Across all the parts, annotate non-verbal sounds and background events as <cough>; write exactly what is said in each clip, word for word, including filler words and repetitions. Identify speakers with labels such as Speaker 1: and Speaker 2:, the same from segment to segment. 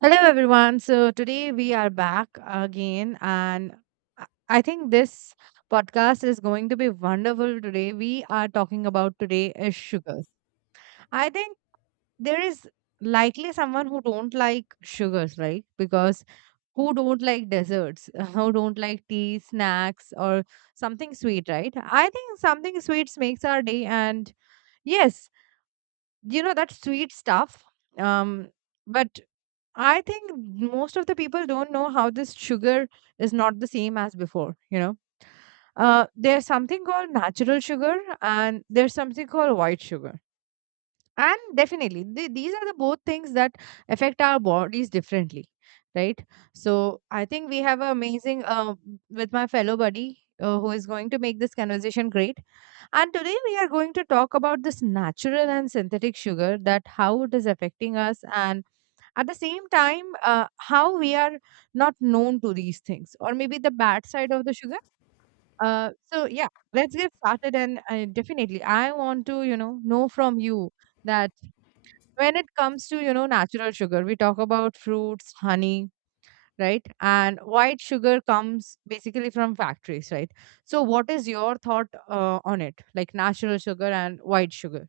Speaker 1: Hello, everyone. So, today we are back again, and I I think this podcast is going to be wonderful today. We are talking about today is sugars. I think there is likely someone who don't like sugars, right? Because who don't like desserts, <laughs> who don't like tea, snacks, or something sweet, right? I think something sweet makes our day, and yes, you know that sweet stuff. Um, but I think most of the people don't know how this sugar is not the same as before, you know. Uh, there's something called natural sugar and there's something called white sugar. And definitely, th- these are the both things that affect our bodies differently, right? So I think we have an amazing uh, with my fellow buddy uh, who is going to make this conversation great. And today we are going to talk about this natural and synthetic sugar that how it is affecting us and at the same time uh, how we are not known to these things or maybe the bad side of the sugar uh, so yeah, let's get started and uh, definitely I want to you know know from you that when it comes to you know natural sugar, we talk about fruits, honey, right? And white sugar comes basically from factories, right? So what is your thought uh, on it, like natural sugar and white sugar?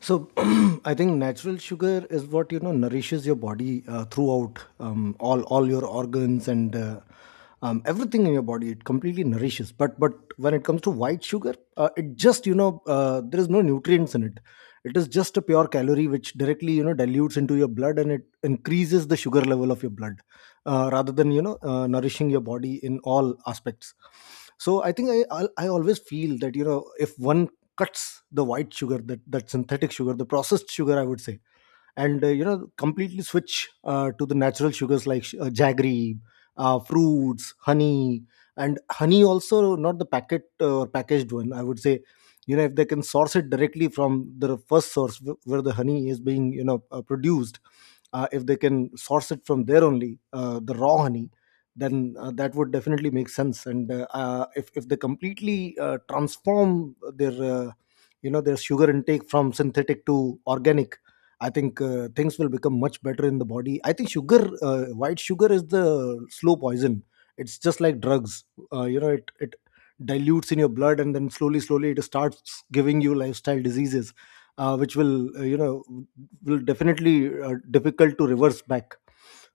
Speaker 2: So <clears throat> I think natural sugar is what you know nourishes your body uh, throughout um, all all your organs and uh, um, everything in your body. It completely nourishes. But but when it comes to white sugar, uh, it just you know uh, there is no nutrients in it. It is just a pure calorie which directly you know dilutes into your blood and it increases the sugar level of your blood uh, rather than you know uh, nourishing your body in all aspects. So I think I I I always feel that you know if one cuts the white sugar, that that synthetic sugar, the processed sugar I would say, and uh, you know completely switch uh, to the natural sugars like sh- uh, jaggery, uh, fruits, honey. And honey also, not the packet uh, or packaged one I would say. You know, if they can source it directly from the first source wh- where the honey is being you know uh, produced, uh, if they can source it from there only, uh, the raw honey, then uh, that would definitely make sense. And uh, uh, if, if they completely uh, transform their uh, you know their sugar intake from synthetic to organic, I think uh, things will become much better in the body. I think sugar, uh, white sugar, is the slow poison. It's just like drugs. Uh, you know, it it dilutes in your blood, and then slowly, slowly, it starts giving you lifestyle diseases, uh, which will uh, you know will definitely uh, difficult to reverse back.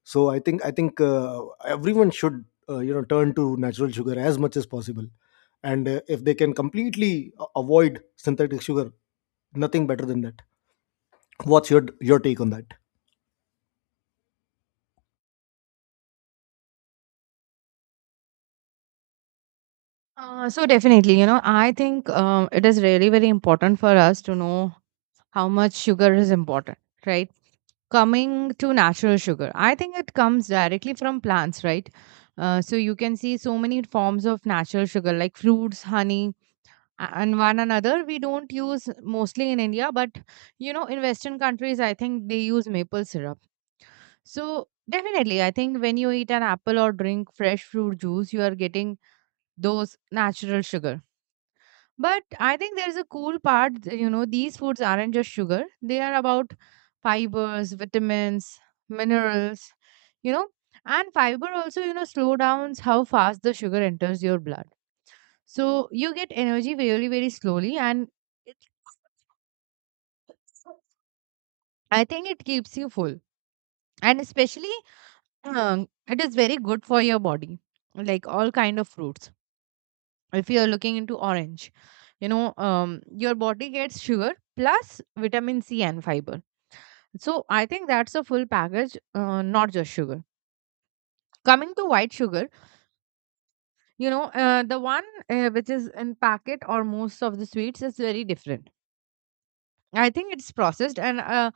Speaker 2: So I think I think uh, everyone should uh, you know turn to natural sugar as much as possible, and uh, if they can completely a- avoid synthetic sugar, nothing better than that. What's your your take on that?
Speaker 1: uh, So definitely, you know, I think um, it is really very important for us to know how much sugar is important, right? Coming to natural sugar, I think it comes directly from plants, right? Uh, so you can see so many forms of natural sugar like fruits, honey, a- and one another. We don't use mostly in India, but you know, in Western countries, I think they use maple syrup. So definitely, I think when you eat an apple or drink fresh fruit juice, you are getting those natural sugar. But I think there's a cool part, th- you know, these foods aren't just sugar, they are about fibers, vitamins, minerals, you know, and fiber also, you know, slow downs how fast the sugar enters your blood. So you get energy very, very slowly, and it's, I think it keeps you full. And especially, um, it is very good for your body, like all kind of fruits. If you're looking into orange, you know, um, your body gets sugar plus vitamin C and fiber. So I think that's a full package, uh, not just sugar. Coming to white sugar, you know, uh, the one uh, which is in packet or most of the sweets is very different. I think it's processed and uh,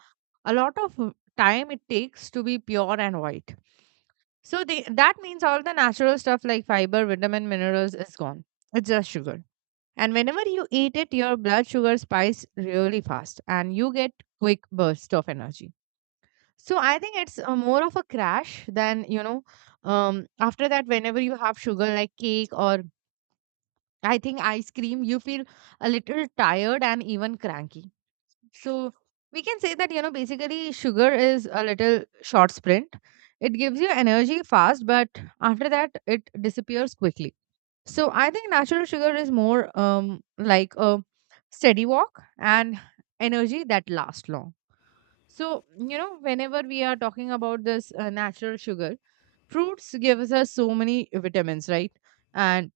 Speaker 1: a lot of time it takes to be pure and white. So they, that means all the natural stuff like fiber, vitamin, minerals is gone. It's just sugar. And whenever you eat it, your blood sugar spikes really fast and you get quick burst of energy. So I think it's uh, more of a crash than, you know, um, after that, whenever you have sugar like cake or I think ice cream, you feel a little tired and even cranky. So we can say that, you know, basically sugar is a little short sprint. It gives you energy fast, but after that, it disappears quickly. So I think natural sugar is more um, like a steady walk and energy that lasts long. So, you know, whenever we are talking about this uh, natural sugar, fruits gives us uh, so many vitamins, right? And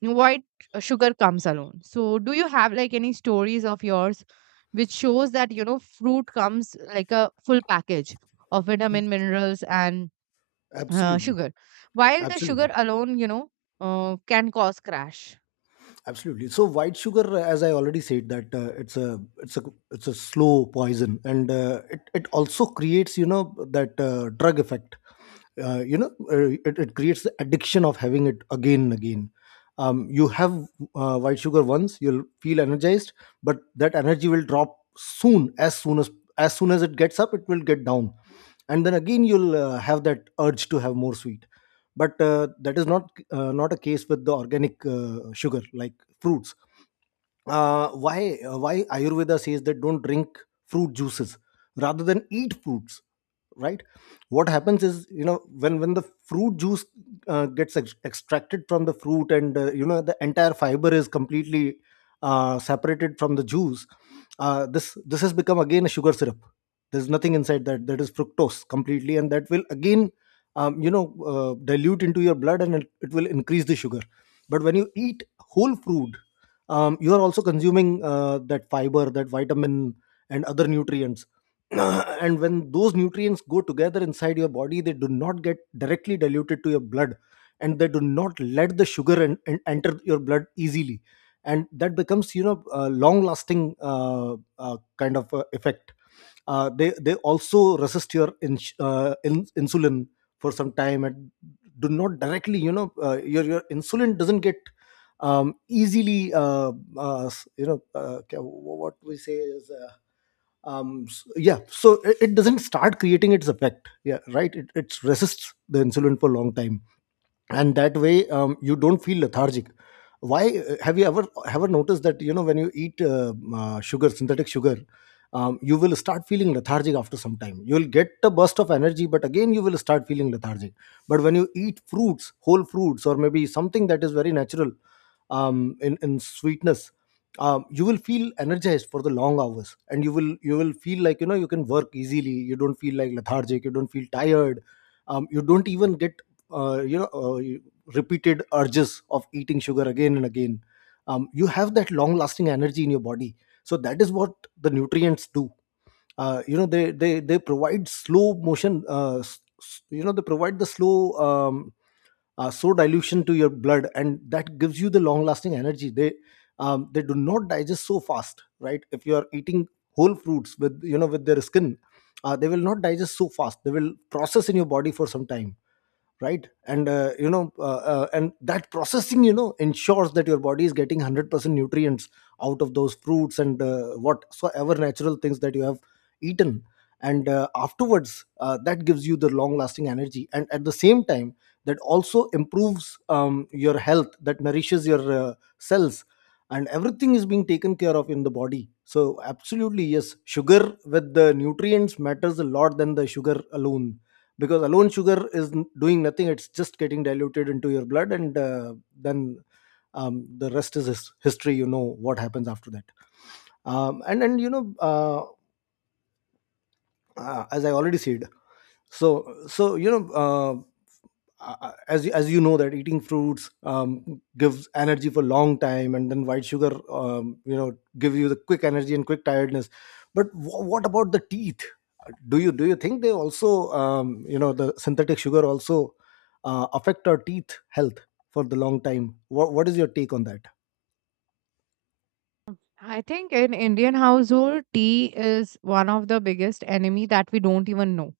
Speaker 1: white uh, sugar comes alone. So, do you have like any stories of yours which shows that, you know, fruit comes like a full package of vitamin, minerals, and uh,
Speaker 2: Absolutely,
Speaker 1: sugar, while the sugar
Speaker 2: absolutely,
Speaker 1: alone, you know, uh, can cause crash?
Speaker 2: absolutely. So white sugar, uh, as I already said, that uh, it's a it's a it's a slow poison, and uh, it it also creates you know that uh, drug effect. Uh, you know uh, it, it creates the addiction of having it again and again. um, you have uh, white sugar once, you'll feel energized, but that energy will drop soon. As soon as as soon as it gets up, it will get down, and then again you'll uh, have that urge to have more sweet. But uh, that is not uh, not a case with the organic uh, sugar like fruits. Uh, why uh, why ayurveda says that don't drink fruit juices rather than eat fruits, right? What happens is, you know, when when the fruit juice uh, gets ex- extracted from the fruit, and uh, you know the entire fiber is completely uh, separated from the juice, uh, this this has become again a sugar syrup. There's nothing inside that that is fructose completely, and that will again um, you know uh, dilute into your blood, and it, it will increase the sugar. But when you eat whole fruit, um, you are also consuming uh, that fiber, that vitamin, and other nutrients. <clears throat> And when those nutrients go together inside your body, they do not get directly diluted to your blood, and they do not let the sugar and, and enter your blood easily, and that becomes you know a long lasting uh, uh, kind of uh, effect. uh, they they also resist your in, uh, in, insulin for some time, and do not directly, you know, uh, your your insulin doesn't get um, easily uh, uh, s- you know uh, ca- what we say is uh, um, s- yeah, so it, it doesn't start creating its effect, yeah, right. It, it resists the insulin for a long time, and that way um, you don't feel lethargic. Why uh, have you ever ever noticed that you know when you eat uh, uh, sugar, synthetic sugar, um, you will start feeling lethargic after some time, you will get a burst of energy, but again you will start feeling lethargic. But when you eat fruits, whole fruits, or maybe something that is very natural um, in in sweetness, um, you will feel energized for the long hours, and you will you will feel like you know you can work easily, you don't feel like lethargic, you don't feel tired. um, you don't even get uh, you know uh, repeated urges of eating sugar again and again. um, you have that long lasting energy in your body. So that is what the nutrients do. uh, you know they they they provide slow motion uh, s- s- you know they provide the slow um, uh, slow dilution to your blood, and that gives you the long lasting energy. They um, they do not digest so fast, right? If you are eating whole fruits with you know with their skin, uh, they will not digest so fast, they will process in your body for some time, right? And uh, you know uh, uh, and that processing you know ensures that your body is getting one hundred percent nutrients out of those fruits, and uh, whatsoever natural things that you have eaten. And uh, afterwards, uh, that gives you the long lasting energy, and at the same time that also improves um, your health, that nourishes your uh, cells, and everything is being taken care of in the body. So absolutely yes, sugar with the nutrients matters a lot than the sugar alone, because alone sugar is n- doing nothing, it's just getting diluted into your blood, and uh, then um, the rest is his- history, you know what happens after that. Um, and and you know uh, uh, as I already said, so so you know uh, uh, uh, as you- as you know that eating fruits um, gives energy for long time, and then white sugar um, you know give you the quick energy and quick tiredness. But wh- what about the teeth? Uh, do you do you think they also um, you know the synthetic sugar also uh, affect our teeth health for the long time? What, what is your take on that?
Speaker 1: I think in Indian household, tea is one of the biggest enemy that we don't even know.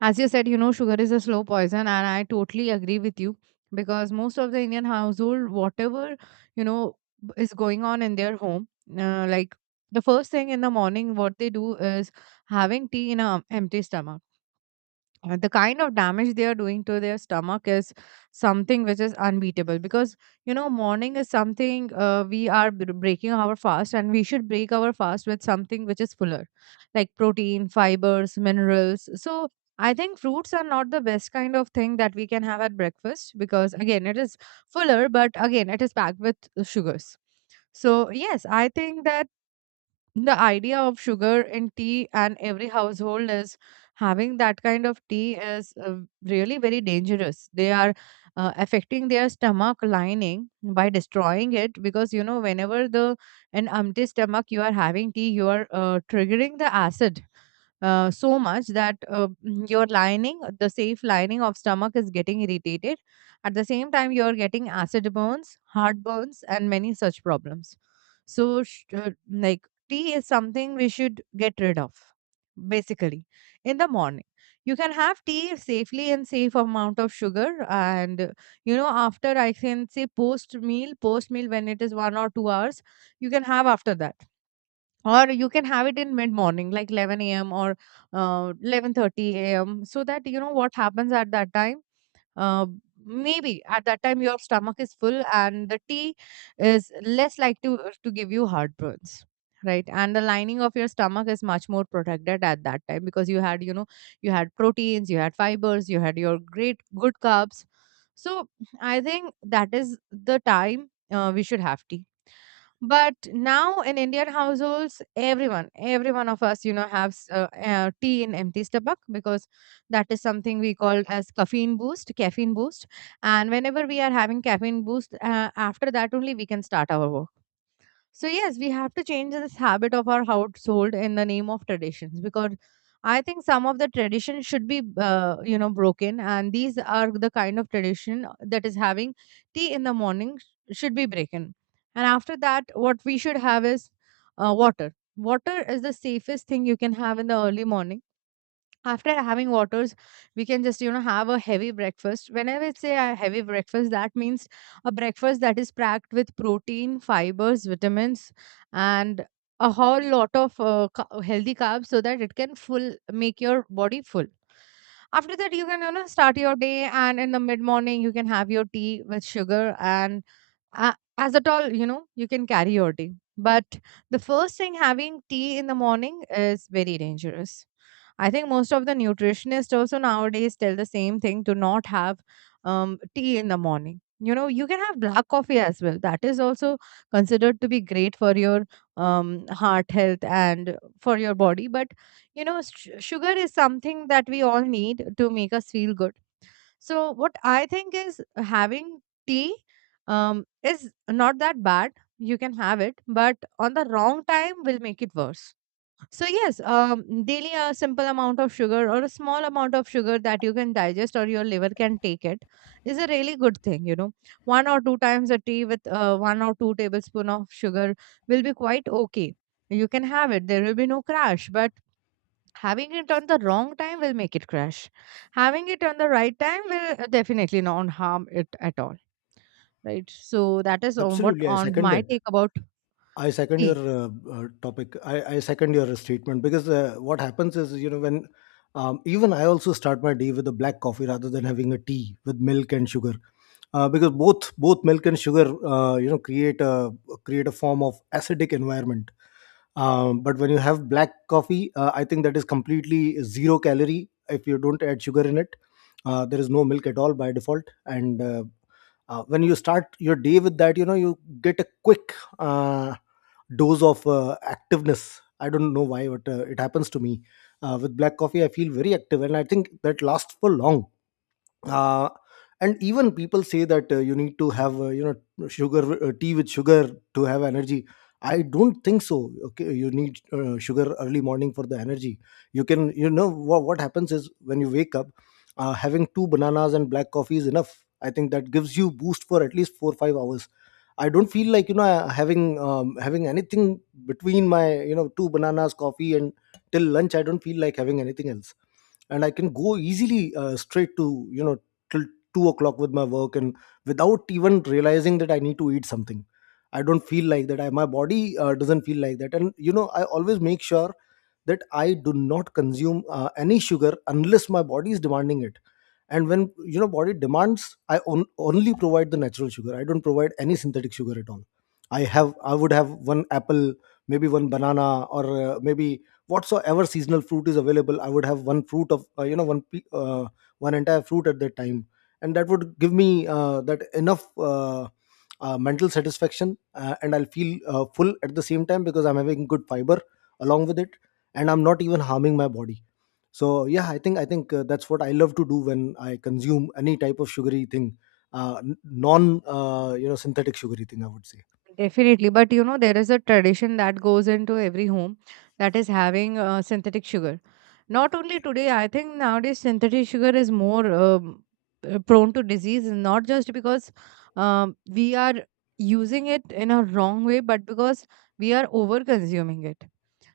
Speaker 1: As you said, you know, sugar is a slow poison, and I totally agree with you because most of the Indian household, whatever, you know, b- is going on in their home, uh, like the first thing in the morning, what they do is having tea in an empty stomach. Uh, the kind of damage they are doing to their stomach is something which is unbeatable because you know morning is something uh, we are br- breaking our fast and we should break our fast with something which is fuller, like protein, fibers, minerals. So I think fruits are not the best kind of thing that we can have at breakfast because again it is fuller but again it is packed with uh, sugars. So yes, I think that the idea of sugar in tea and every household is having that kind of tea is uh, really very dangerous. They are uh, affecting their stomach lining by destroying it because you know whenever the an empty stomach you are having tea, you are uh, triggering the acid uh, so much that uh, mm, your lining, the safe lining of stomach is getting irritated. At the same time, you are getting acid burns, heartburns, and many such problems. So, sh- uh, like tea is something we should get rid of basically in the morning. You can have tea safely and safe amount of sugar and uh, you know after, I can say post meal, post meal, when it is one or two hours, you can have after that, or you can have it in mid morning like eleven a.m. or uh, eleven thirty a m. so that you know what happens at that time. uh, Maybe at that time your stomach is full and the tea is less like to uh, to give you heartburns, right? And the lining of your stomach is much more protected at that time because you had you know you had proteins, you had fibers, you had your great good carbs. So I think that is the time uh, we should have tea. But now in Indian households, everyone, every one of us, you know, have uh, uh, tea in empty stomach because that is something we call as caffeine boost, caffeine boost. And whenever we are having caffeine boost, uh, after that only we can start our work. So yes, we have to change this habit of our household in the name of traditions because I think some of the tradition should be uh, you know broken, and these are the kind of tradition that is having tea in the morning sh- should be broken. And after that what we should have is uh, water. Water is the safest thing you can have in the early morning. After having waters, we can just you know have a heavy breakfast. Whenever I say a heavy breakfast, that means a breakfast that is packed with protein, fibers, vitamins, and a whole lot of uh, ca- healthy carbs so that it can full make your body full. After that you can you know start your day, and in the mid morning you can have your tea with sugar and uh, as at all you know you can carry your tea. But the first thing, having tea in the morning, is very dangerous. I think most of the nutritionists also nowadays tell the same thing, to not have um, tea in the morning. You know, you can have black coffee as well. That is also considered to be great for your um, heart health and for your body. But, you know, sh- sugar is something that we all need to make us feel good. So, what I think is, having tea um, is not that bad. You can have it, but on the wrong time will make it worse. So yes, um, daily a simple amount of sugar or a small amount of sugar that you can digest or your liver can take it is a really good thing. You know, one or two times a tea with uh, one or two tablespoon of sugar will be quite okay. You can have it. There will be no crash. But having it on the wrong time will make it crash. Having it on the right time will uh, definitely not harm it at all. Right. So that is on what
Speaker 2: Absolutely, I
Speaker 1: on
Speaker 2: second
Speaker 1: my
Speaker 2: that.
Speaker 1: take about
Speaker 2: I second
Speaker 1: tea.
Speaker 2: your uh, uh, topic. I, I second your statement. Because uh, what happens is, you know, when um, even I also start my day with a black coffee rather than having a tea with milk and sugar, uh, because both both milk and sugar, uh, you know, create a create a form of acidic environment. um, but when you have black coffee, uh, I think that is completely zero calorie if you don't add sugar in it. Uh, there is no milk at all by default. And uh, uh, when you start your day with that, you know you get a quick uh, dose of uh, activeness. I don't know why, but uh, it happens to me. Uh, with black coffee I feel very active, and I think that lasts for long. uh, and even people say that uh, you need to have uh, you know sugar, uh, tea with sugar to have energy. I don't think so. Okay, you need uh, sugar early morning for the energy? You can, you know, what, what happens is when you wake up, uh, having two bananas and black coffee is enough. I think that gives you boost for at least four or five hours. I don't feel like you know having um, having anything between my you know two bananas coffee and till lunch. I don't feel like having anything else, and I can go easily uh, straight to, you know, till two o'clock with my work, and without even realizing that I need to eat something. I don't feel like that. I, my body uh, doesn't feel like that. And, you know, I always make sure that I do not consume uh, any sugar unless my body is demanding it. And when you know body demands, i on, only provide the natural sugar, I don't provide any synthetic sugar at all. i have I would have one apple, maybe one banana, or uh, maybe whatsoever seasonal fruit is available. I would have one fruit of, uh, you know one pe- uh, one entire fruit at that time, and that would give me uh, that enough uh, uh, mental satisfaction, uh, and I'll feel uh, full at the same time because I'm having good fiber along with it, and I'm not even harming my body. So yeah, i think i think uh, that's what I love to do when I consume any type of sugary thing, uh, n- non uh, you know synthetic sugary thing I would say.
Speaker 1: Definitely. But you know, there is a tradition that goes into every home that is having uh, synthetic sugar. Not only today, I think nowadays synthetic sugar is more um, uh, prone to disease, not just because um, we are using it in a wrong way, but because we are over consuming it.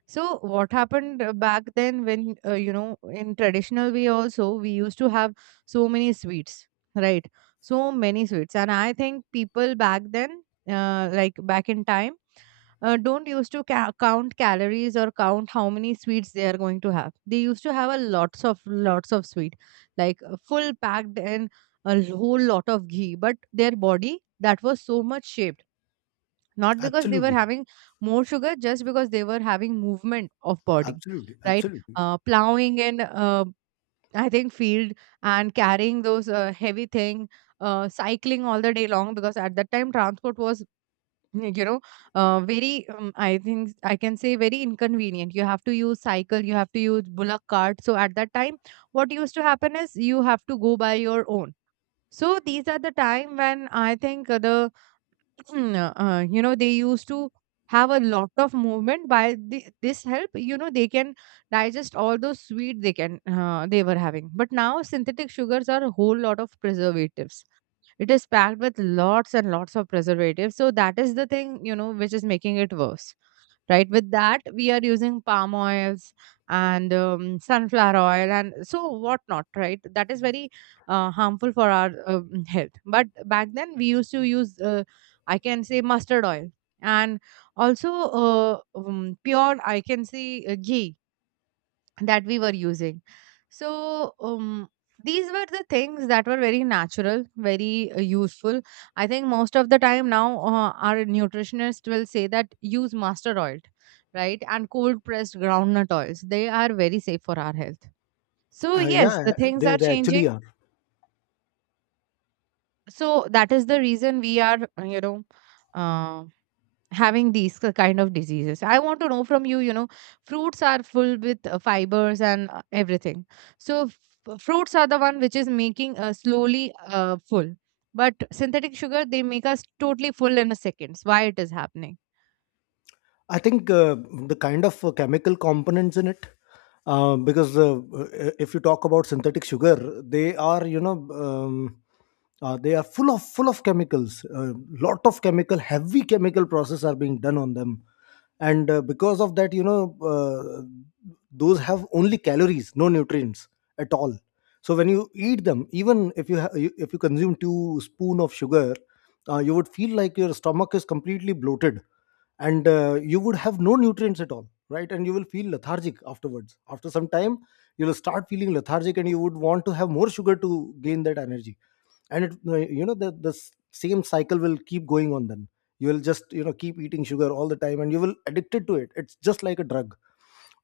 Speaker 1: So what happened uh, back then when uh, you know in traditional way also we used to have so many sweets, right? So many sweets, and I think people back then, uh, like back in time, uh, don't used to ca- count calories or count how many sweets they are going to have. They used to have a lots of lots of sweet, like uh, full packed and a whole lot of ghee. But their body that was so much shaped not because they were
Speaker 2: Absolutely.
Speaker 1: having more sugar, just because they were having movement of body,
Speaker 2: Absolutely.
Speaker 1: right?
Speaker 2: Absolutely.
Speaker 1: Uh, plowing in, uh, I think, field and carrying those uh, heavy thing, uh, cycling all the day long, because at that time transport was, mm, you know, uh, very, um, I think I can say very inconvenient. You have to use cycle, you have to use bullock cart. So at that time what used to happen is you have to go by your own. So these are the time when, I think, uh, the Hmm, uh, you know, they used to have a lot of movement by the, this help, you know. They can digest all those sweet they can uh, they were having. But now synthetic sugars are a whole lot of preservatives, it is packed with lots and lots of preservatives. So that is the thing, you know, which is making it worse, right? With that we are using palm oils and um, sunflower oil and so whatnot, right? That is very uh, harmful for our um, health. But back then we used to use, uh, I can say, mustard oil and also uh, um, pure, I can say, uh, ghee that we were using. So, um, these were the things that were very natural, very uh, useful. I think most of the time now, uh, our nutritionist will say that use mustard oil, right? And cold pressed groundnut oils. They are very safe for our health. So,
Speaker 2: Uh,
Speaker 1: yes,
Speaker 2: yeah,
Speaker 1: the things are
Speaker 2: they, they actually
Speaker 1: changing.
Speaker 2: are.
Speaker 1: So, that is the reason we are, uh, you know, uh, having these k- kind of diseases. I want to know from you, you know, fruits are full with uh, fibers and uh, everything. So f- fruits are the one which is making uh, slowly uh, full, but synthetic sugar they make us totally full in a seconds. Why it is happening?
Speaker 2: I think uh, the kind of uh, chemical components in it, uh, because uh, uh, if you talk about synthetic sugar, they are, you know, um, uh, they are full of full of chemicals. A lot of chemical, heavy chemical process are being done on them, and uh, because of that, you know, uh, those have only calories, no nutrients at all. So when you eat them, even if you ha- you- if you- consume two spoon of sugar, uh, you would feel like your stomach is completely bloated. And uh, you would have no nutrients at all, right, and you will feel lethargic afterwards. After some time you'll start feeling lethargic, and you would want to have more sugar to gain that energy. And it, uh, you know, the the s- same cycle will keep going on. Then you will just, you know, keep eating sugar all the time, and you will addicted to it, it's just like a drug.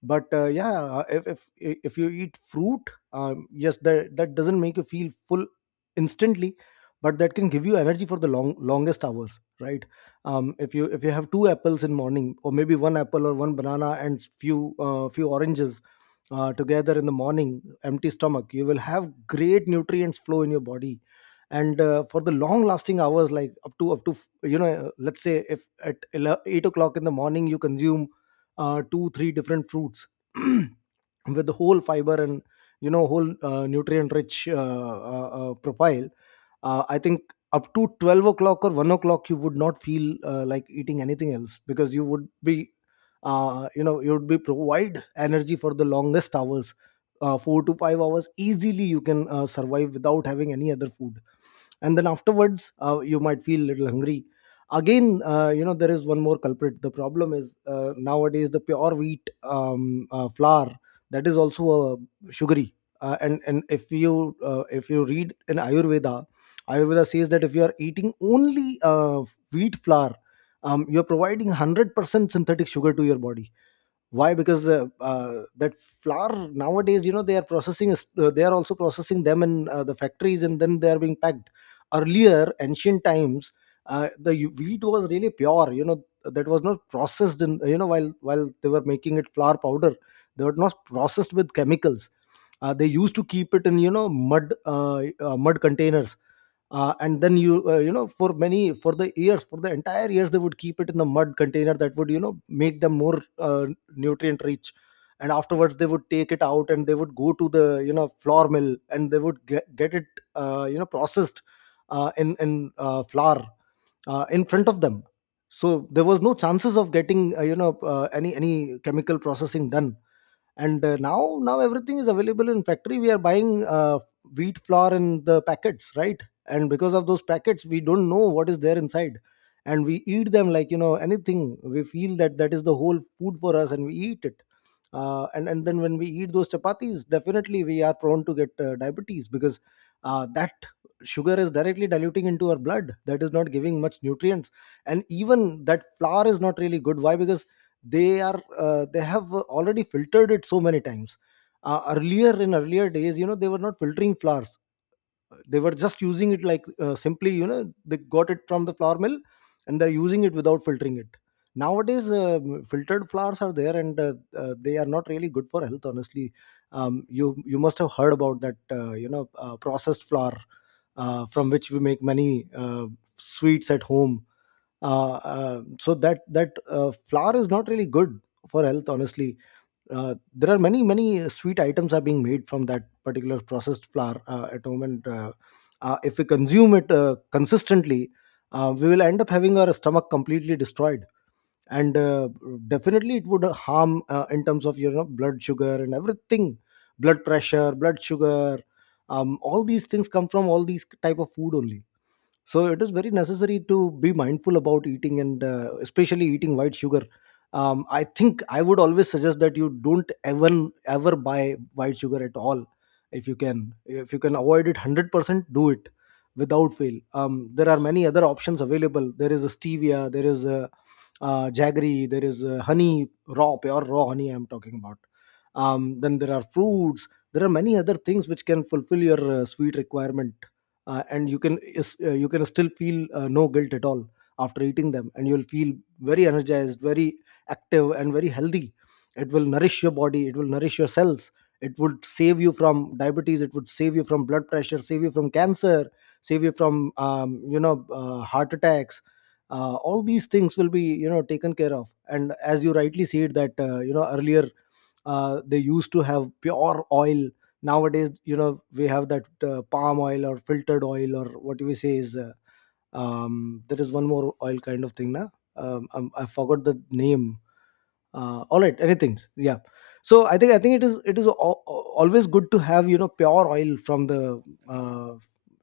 Speaker 2: But uh, yeah, uh, if, if if you eat fruit, um, yes, that that doesn't make you feel full instantly, but that can give you energy for the long longest hours, right? Um, if you if you have two apples in morning, or maybe one apple or one banana and few uh, few oranges uh, together in the morning empty stomach, you will have great nutrients flow in your body. And uh, for the long lasting hours, like up to up to you know, let's say if at eleven eight o'clock in the morning you consume uh, two three different fruits <clears throat> with the whole fiber and, you know, whole uh, nutrient rich uh, uh, uh, profile. uh, I think up to twelve o'clock or one o'clock you would not feel uh, like eating anything else, because you would be, uh, you know, you would be provide energy for the longest hours. uh, four to five hours easily, you can uh, survive without having any other food. And then afterwards, uh, you might feel little hungry again. Uh, you know, there is one more culprit. The problem is, uh, nowadays the pure wheat um, uh, flour, that is also uh, sugary. Uh, and and if you, uh, if you read in Ayurveda, Ayurveda says that if you are eating only uh, wheat flour, um, you're providing one hundred percent synthetic sugar to your body. Why? Because uh, uh, that flour nowadays, you know, they are processing is- uh, they are also processing them in uh, the factories, and then they are being packed. Earlier, ancient times, uh, the u- wheat was really pure, you know, that was not processed in, you know, while while they were making it flour powder. They were not processed with chemicals. Uh, they used to keep it in, you know, mud uh, uh, mud containers. Uh, and then you, uh, you know, for many for the years for the entire years they would keep it in the mud container, that would, you know, make them more uh, nutrient rich. And afterwards they would take it out, and they would go to the, you know, flour mill, and they would get, get it, uh, you know, processed, uh, in in uh, flour, uh, in front of them. So there was no chances of getting, uh, you know, uh, any any chemical processing done. And uh, now now everything is available in factory. We are buying uh, wheat flour in the packets, right? And because of those packets, we don't know what is there inside, and we eat them like, you know, anything. We feel that that is the whole food for us, and we eat it. Uh, and and then when we eat those chapatis, definitely we are prone to get uh, diabetes, because uh, that sugar is directly diluting into our blood, that is not giving much nutrients. And even that flour is not really good. Why? Because they are, uh, they have already filtered it so many times. Uh, earlier in earlier days, you know, they were not filtering flowers. They were just using it, like, uh, simply, you know, they got it from the flour mill, and they're using it without filtering it. Nowadays, uh, filtered flowers are there, and uh, uh, they are not really good for health, honestly. Um, you you must have heard about that, uh, you know, uh, processed flour, uh, from which we make many uh, sweets at home. Uh, uh, so that that uh, flour is not really good for health, honestly. Uh, there are many many sweet items are being made from that particular processed flour uh, at home, and uh, uh, if we consume it uh, consistently, uh, we will end up having our stomach completely destroyed. And uh, definitely it would harm uh, in terms of your, you know, blood sugar and everything. Blood pressure, blood sugar, um, all these things come from all these type of food only. So it is very necessary to be mindful about eating, and uh, especially eating white sugar. um, I think I would always suggest that you don't ever, ever buy white sugar at all. If you can if you can avoid it one hundred percent, do it without fail. Um, there are many other options available. There is a stevia, there is a uh, jaggery, there is a honey, raw, pure raw honey I'm talking about. Um, then there are fruits, there are many other things which can fulfill your uh, sweet requirement, uh, and you can is- uh, you can still feel uh, no guilt at all after eating them, and you'll feel very energized, very active, and very healthy. It will nourish your body, it will nourish your cells, it would save you from diabetes, it would save you from blood pressure, save you from cancer, save you from, um, you know, uh, heart attacks. Uh, all these things will be, you know, taken care of. And as you rightly said that, uh, you know, earlier uh, they used to have pure oil. Nowadays, you know, we have that uh, palm oil or filtered oil, or what we say is, uh, um, there is one more oil kind of thing, na? um, um, I forgot the name. Uh, all right, anything. Yeah, so i think i think it is it is al- al- always good to have, you know, pure oil from the uh,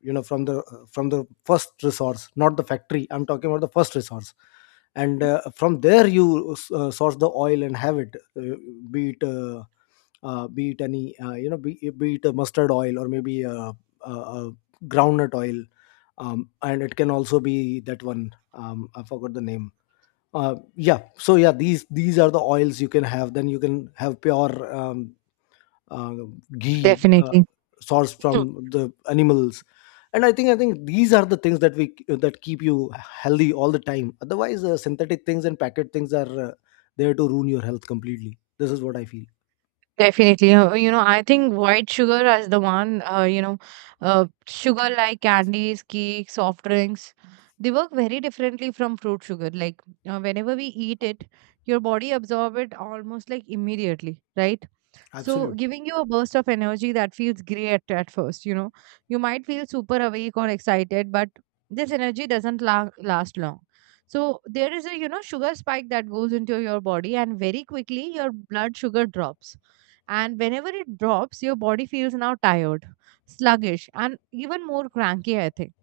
Speaker 2: you know from the from the first resource, not the factory. I'm talking about the first resource. And uh, from there you uh, source the oil and have it. uh, be it, uh, uh, be it any, uh, you know, be, be it a mustard oil, or maybe a, a, a groundnut oil. Um, and it can also be that one. um, I forgot the name. Uh, yeah, so yeah, these these are the oils you can have. Then you can have pure, um, uh, ghee, uh,
Speaker 1: Definitely.
Speaker 2: sourced from the animals. And i think i think these are the things that, we that keep you healthy all the time. Otherwise uh, synthetic things and packet things are uh, there to ruin your health completely. This is what I feel.
Speaker 1: Definitely. Uh, You know, I think white sugar as the one, uh, you know, uh, sugar like candies, cakes, soft drinks, they work very differently from fruit sugar. Like, uh, whenever we eat it, your body absorb it almost like immediately, right? So,
Speaker 2: Absolutely.
Speaker 1: giving you a burst of energy that feels great at first, you know. You might feel super awake or excited, but this energy doesn't la- last long. So, there is a, you know, sugar spike that goes into your body, and very quickly your blood sugar drops. And whenever it drops, your body feels now tired, sluggish, and even more cranky, I think.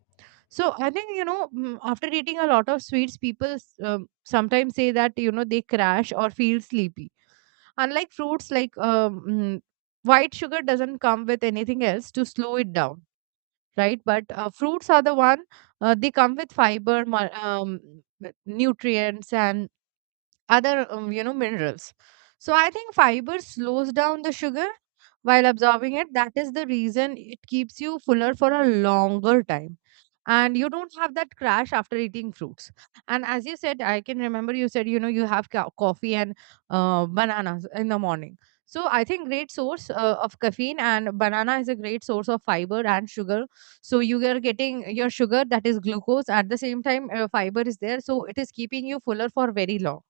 Speaker 1: So, I think, you know, mm, after eating a lot of sweets, people s- um, sometimes say that, you know, they crash or feel sleepy. Unlike fruits, like um, mm, white sugar doesn't come with anything else to slow it down, right? But uh, fruits are the one, uh, they come with fiber, mu- um, nutrients, and other um, you know, minerals. So I think fiber slows down the sugar while absorbing it. That is the reason it keeps you fuller for a longer time, and you don't have that crash after eating fruits. And as you said, I can remember you said, you know, you have co- coffee and uh, bananas in the morning. So I think great source uh, of caffeine, and banana is a great source of fiber and sugar. So you are getting your sugar, that is glucose, at the same time uh, fiber is there, so it is keeping you fuller for very long.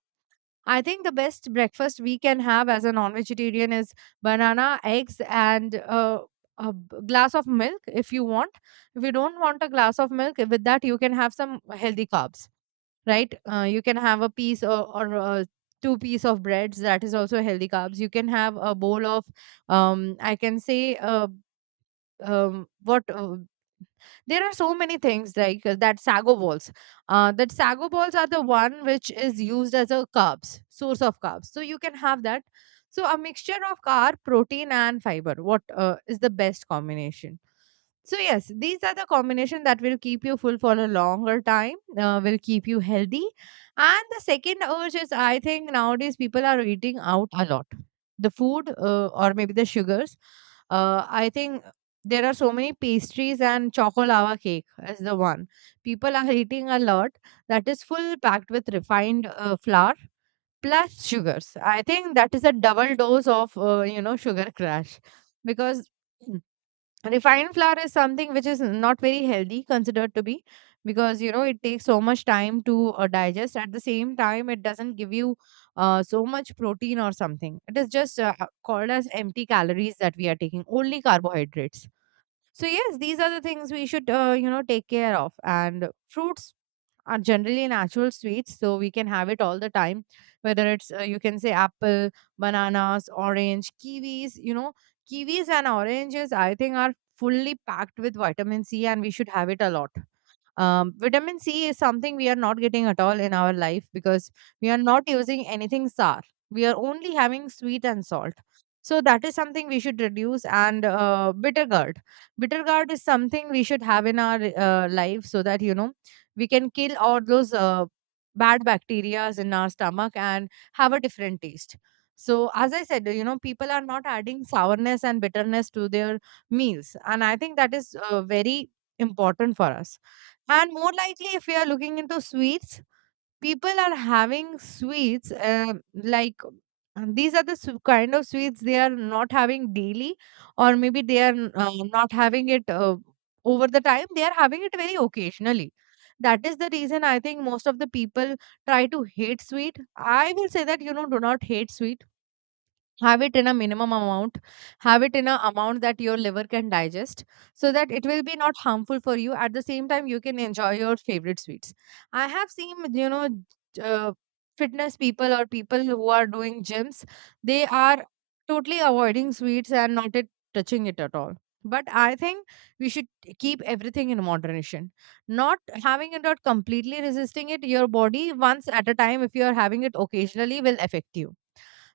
Speaker 1: I think the best breakfast we can have as a non-vegetarian is banana, eggs, and uh, a b- glass of milk if you want. If you don't want a glass of milk, with that you can have some healthy carbs, right? Uh, you can have a piece, or, or uh, two piece of breads. That is also healthy carbs. You can have a bowl of, um, I can say, uh, um, what. Uh, there are so many things like uh, that sago balls. Uh, that sago balls are the one which is used as a carbs, source of carbs, so you can have that. So a mixture of carb, protein and fiber, what uh, is the best combination. So yes, these are the combination that will keep you full for a longer time, uh, will keep you healthy. And the second urge is, I think, nowadays people are eating out a lot, the food uh, or maybe the sugars. uh, I think there are so many pastries, and choco lava cake is the one. People are eating a lot, that is full packed with refined uh, flour plus sugars. I think that is a double dose of uh, you know, sugar crash, because <clears throat> mm, refined flour is something which is not very healthy considered to be, because you know it takes so much time to uh, digest. At the same time it doesn't give you uh, so much protein or something. It is just uh, called as empty calories, that we are taking only carbohydrates. So yes, these are the things we should uh, you know, take care of. And fruits are generally natural sweets, so we can have it all the time. Whether it's, uh, you can say, apple, bananas, orange, kiwis. You know, kiwis and oranges I think are fully packed with vitamin C, and we should have it a lot. Um, vitamin C is something we are not getting at all in our life, because we are not using anything sour. We are only having sweet and salt. So that is something we should reduce. And uh, bitter gourd, bitter gourd is something we should have in our uh, life, so that you know we can kill all those uh, bad bacteria in our stomach and have a different taste. So as I said, you know, people are not adding sourness and bitterness to their meals, and I think that is uh, very important for us. And more likely, if we are looking into sweets, people are having sweets uh, like and these are the su- kind of sweets they are not having daily, or maybe they are n- uh, not having it uh, over the time. They are having it very occasionally. That is the reason I think most of the people try to hate sweet. I will say that, you know, do not hate sweet, have it in a minimum amount, have it in a amount that your liver can digest, so that it will be not harmful for you. At the same time you can enjoy your favorite sweets. I have seen, you know, j- uh, fitness people, or people who are doing gyms, they are totally avoiding sweets and not it, touching it at all. But I think we should keep everything in moderation. Not having it or completely resisting it your body once at a time, if you are having it occasionally, will affect you.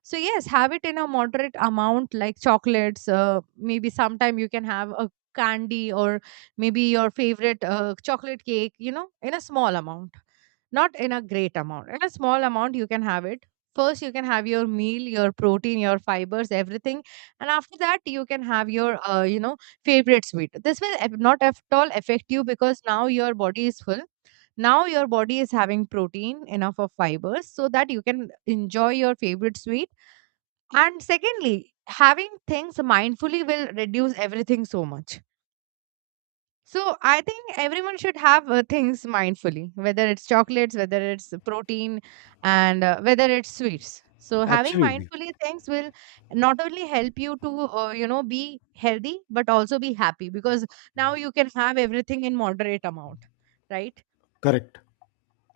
Speaker 1: So yes, have it in a moderate amount, like chocolates. Uh, maybe sometime you can have a candy, or maybe your favorite uh, chocolate cake. You know, in a small amount, not in a great amount. In a small amount, you can have it. First, you can have your meal, your protein, your fibers, everything, and after that you can have your uh, you know favorite sweet. This will af- not at all affect you, because now your body is full, now your body is having protein, enough of fibers, so that you can enjoy your favorite sweet. And secondly, having things mindfully will reduce everything so much. So I think everyone should have uh, things mindfully, whether it's chocolates, whether it's protein, and uh, whether it's sweets. So having
Speaker 2: Absolutely.
Speaker 1: mindfully things will not only help you to uh, you know, be healthy, but also be happy, because now you can have everything in moderate amount, right?
Speaker 2: Correct,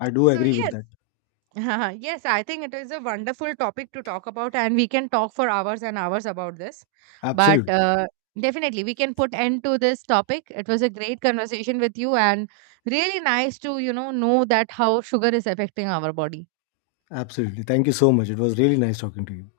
Speaker 2: I do
Speaker 1: So
Speaker 2: agree with
Speaker 1: yes,
Speaker 2: that.
Speaker 1: <laughs> yes, I think it is a wonderful topic to talk about, and we can talk for hours and hours about this. But
Speaker 2: Absolutely.
Speaker 1: uh, definitely, we can put end to this topic. It was a great conversation with you, and really nice to, you know know that how sugar is affecting our body.
Speaker 2: Absolutely, thank you so much. It was really nice talking to you.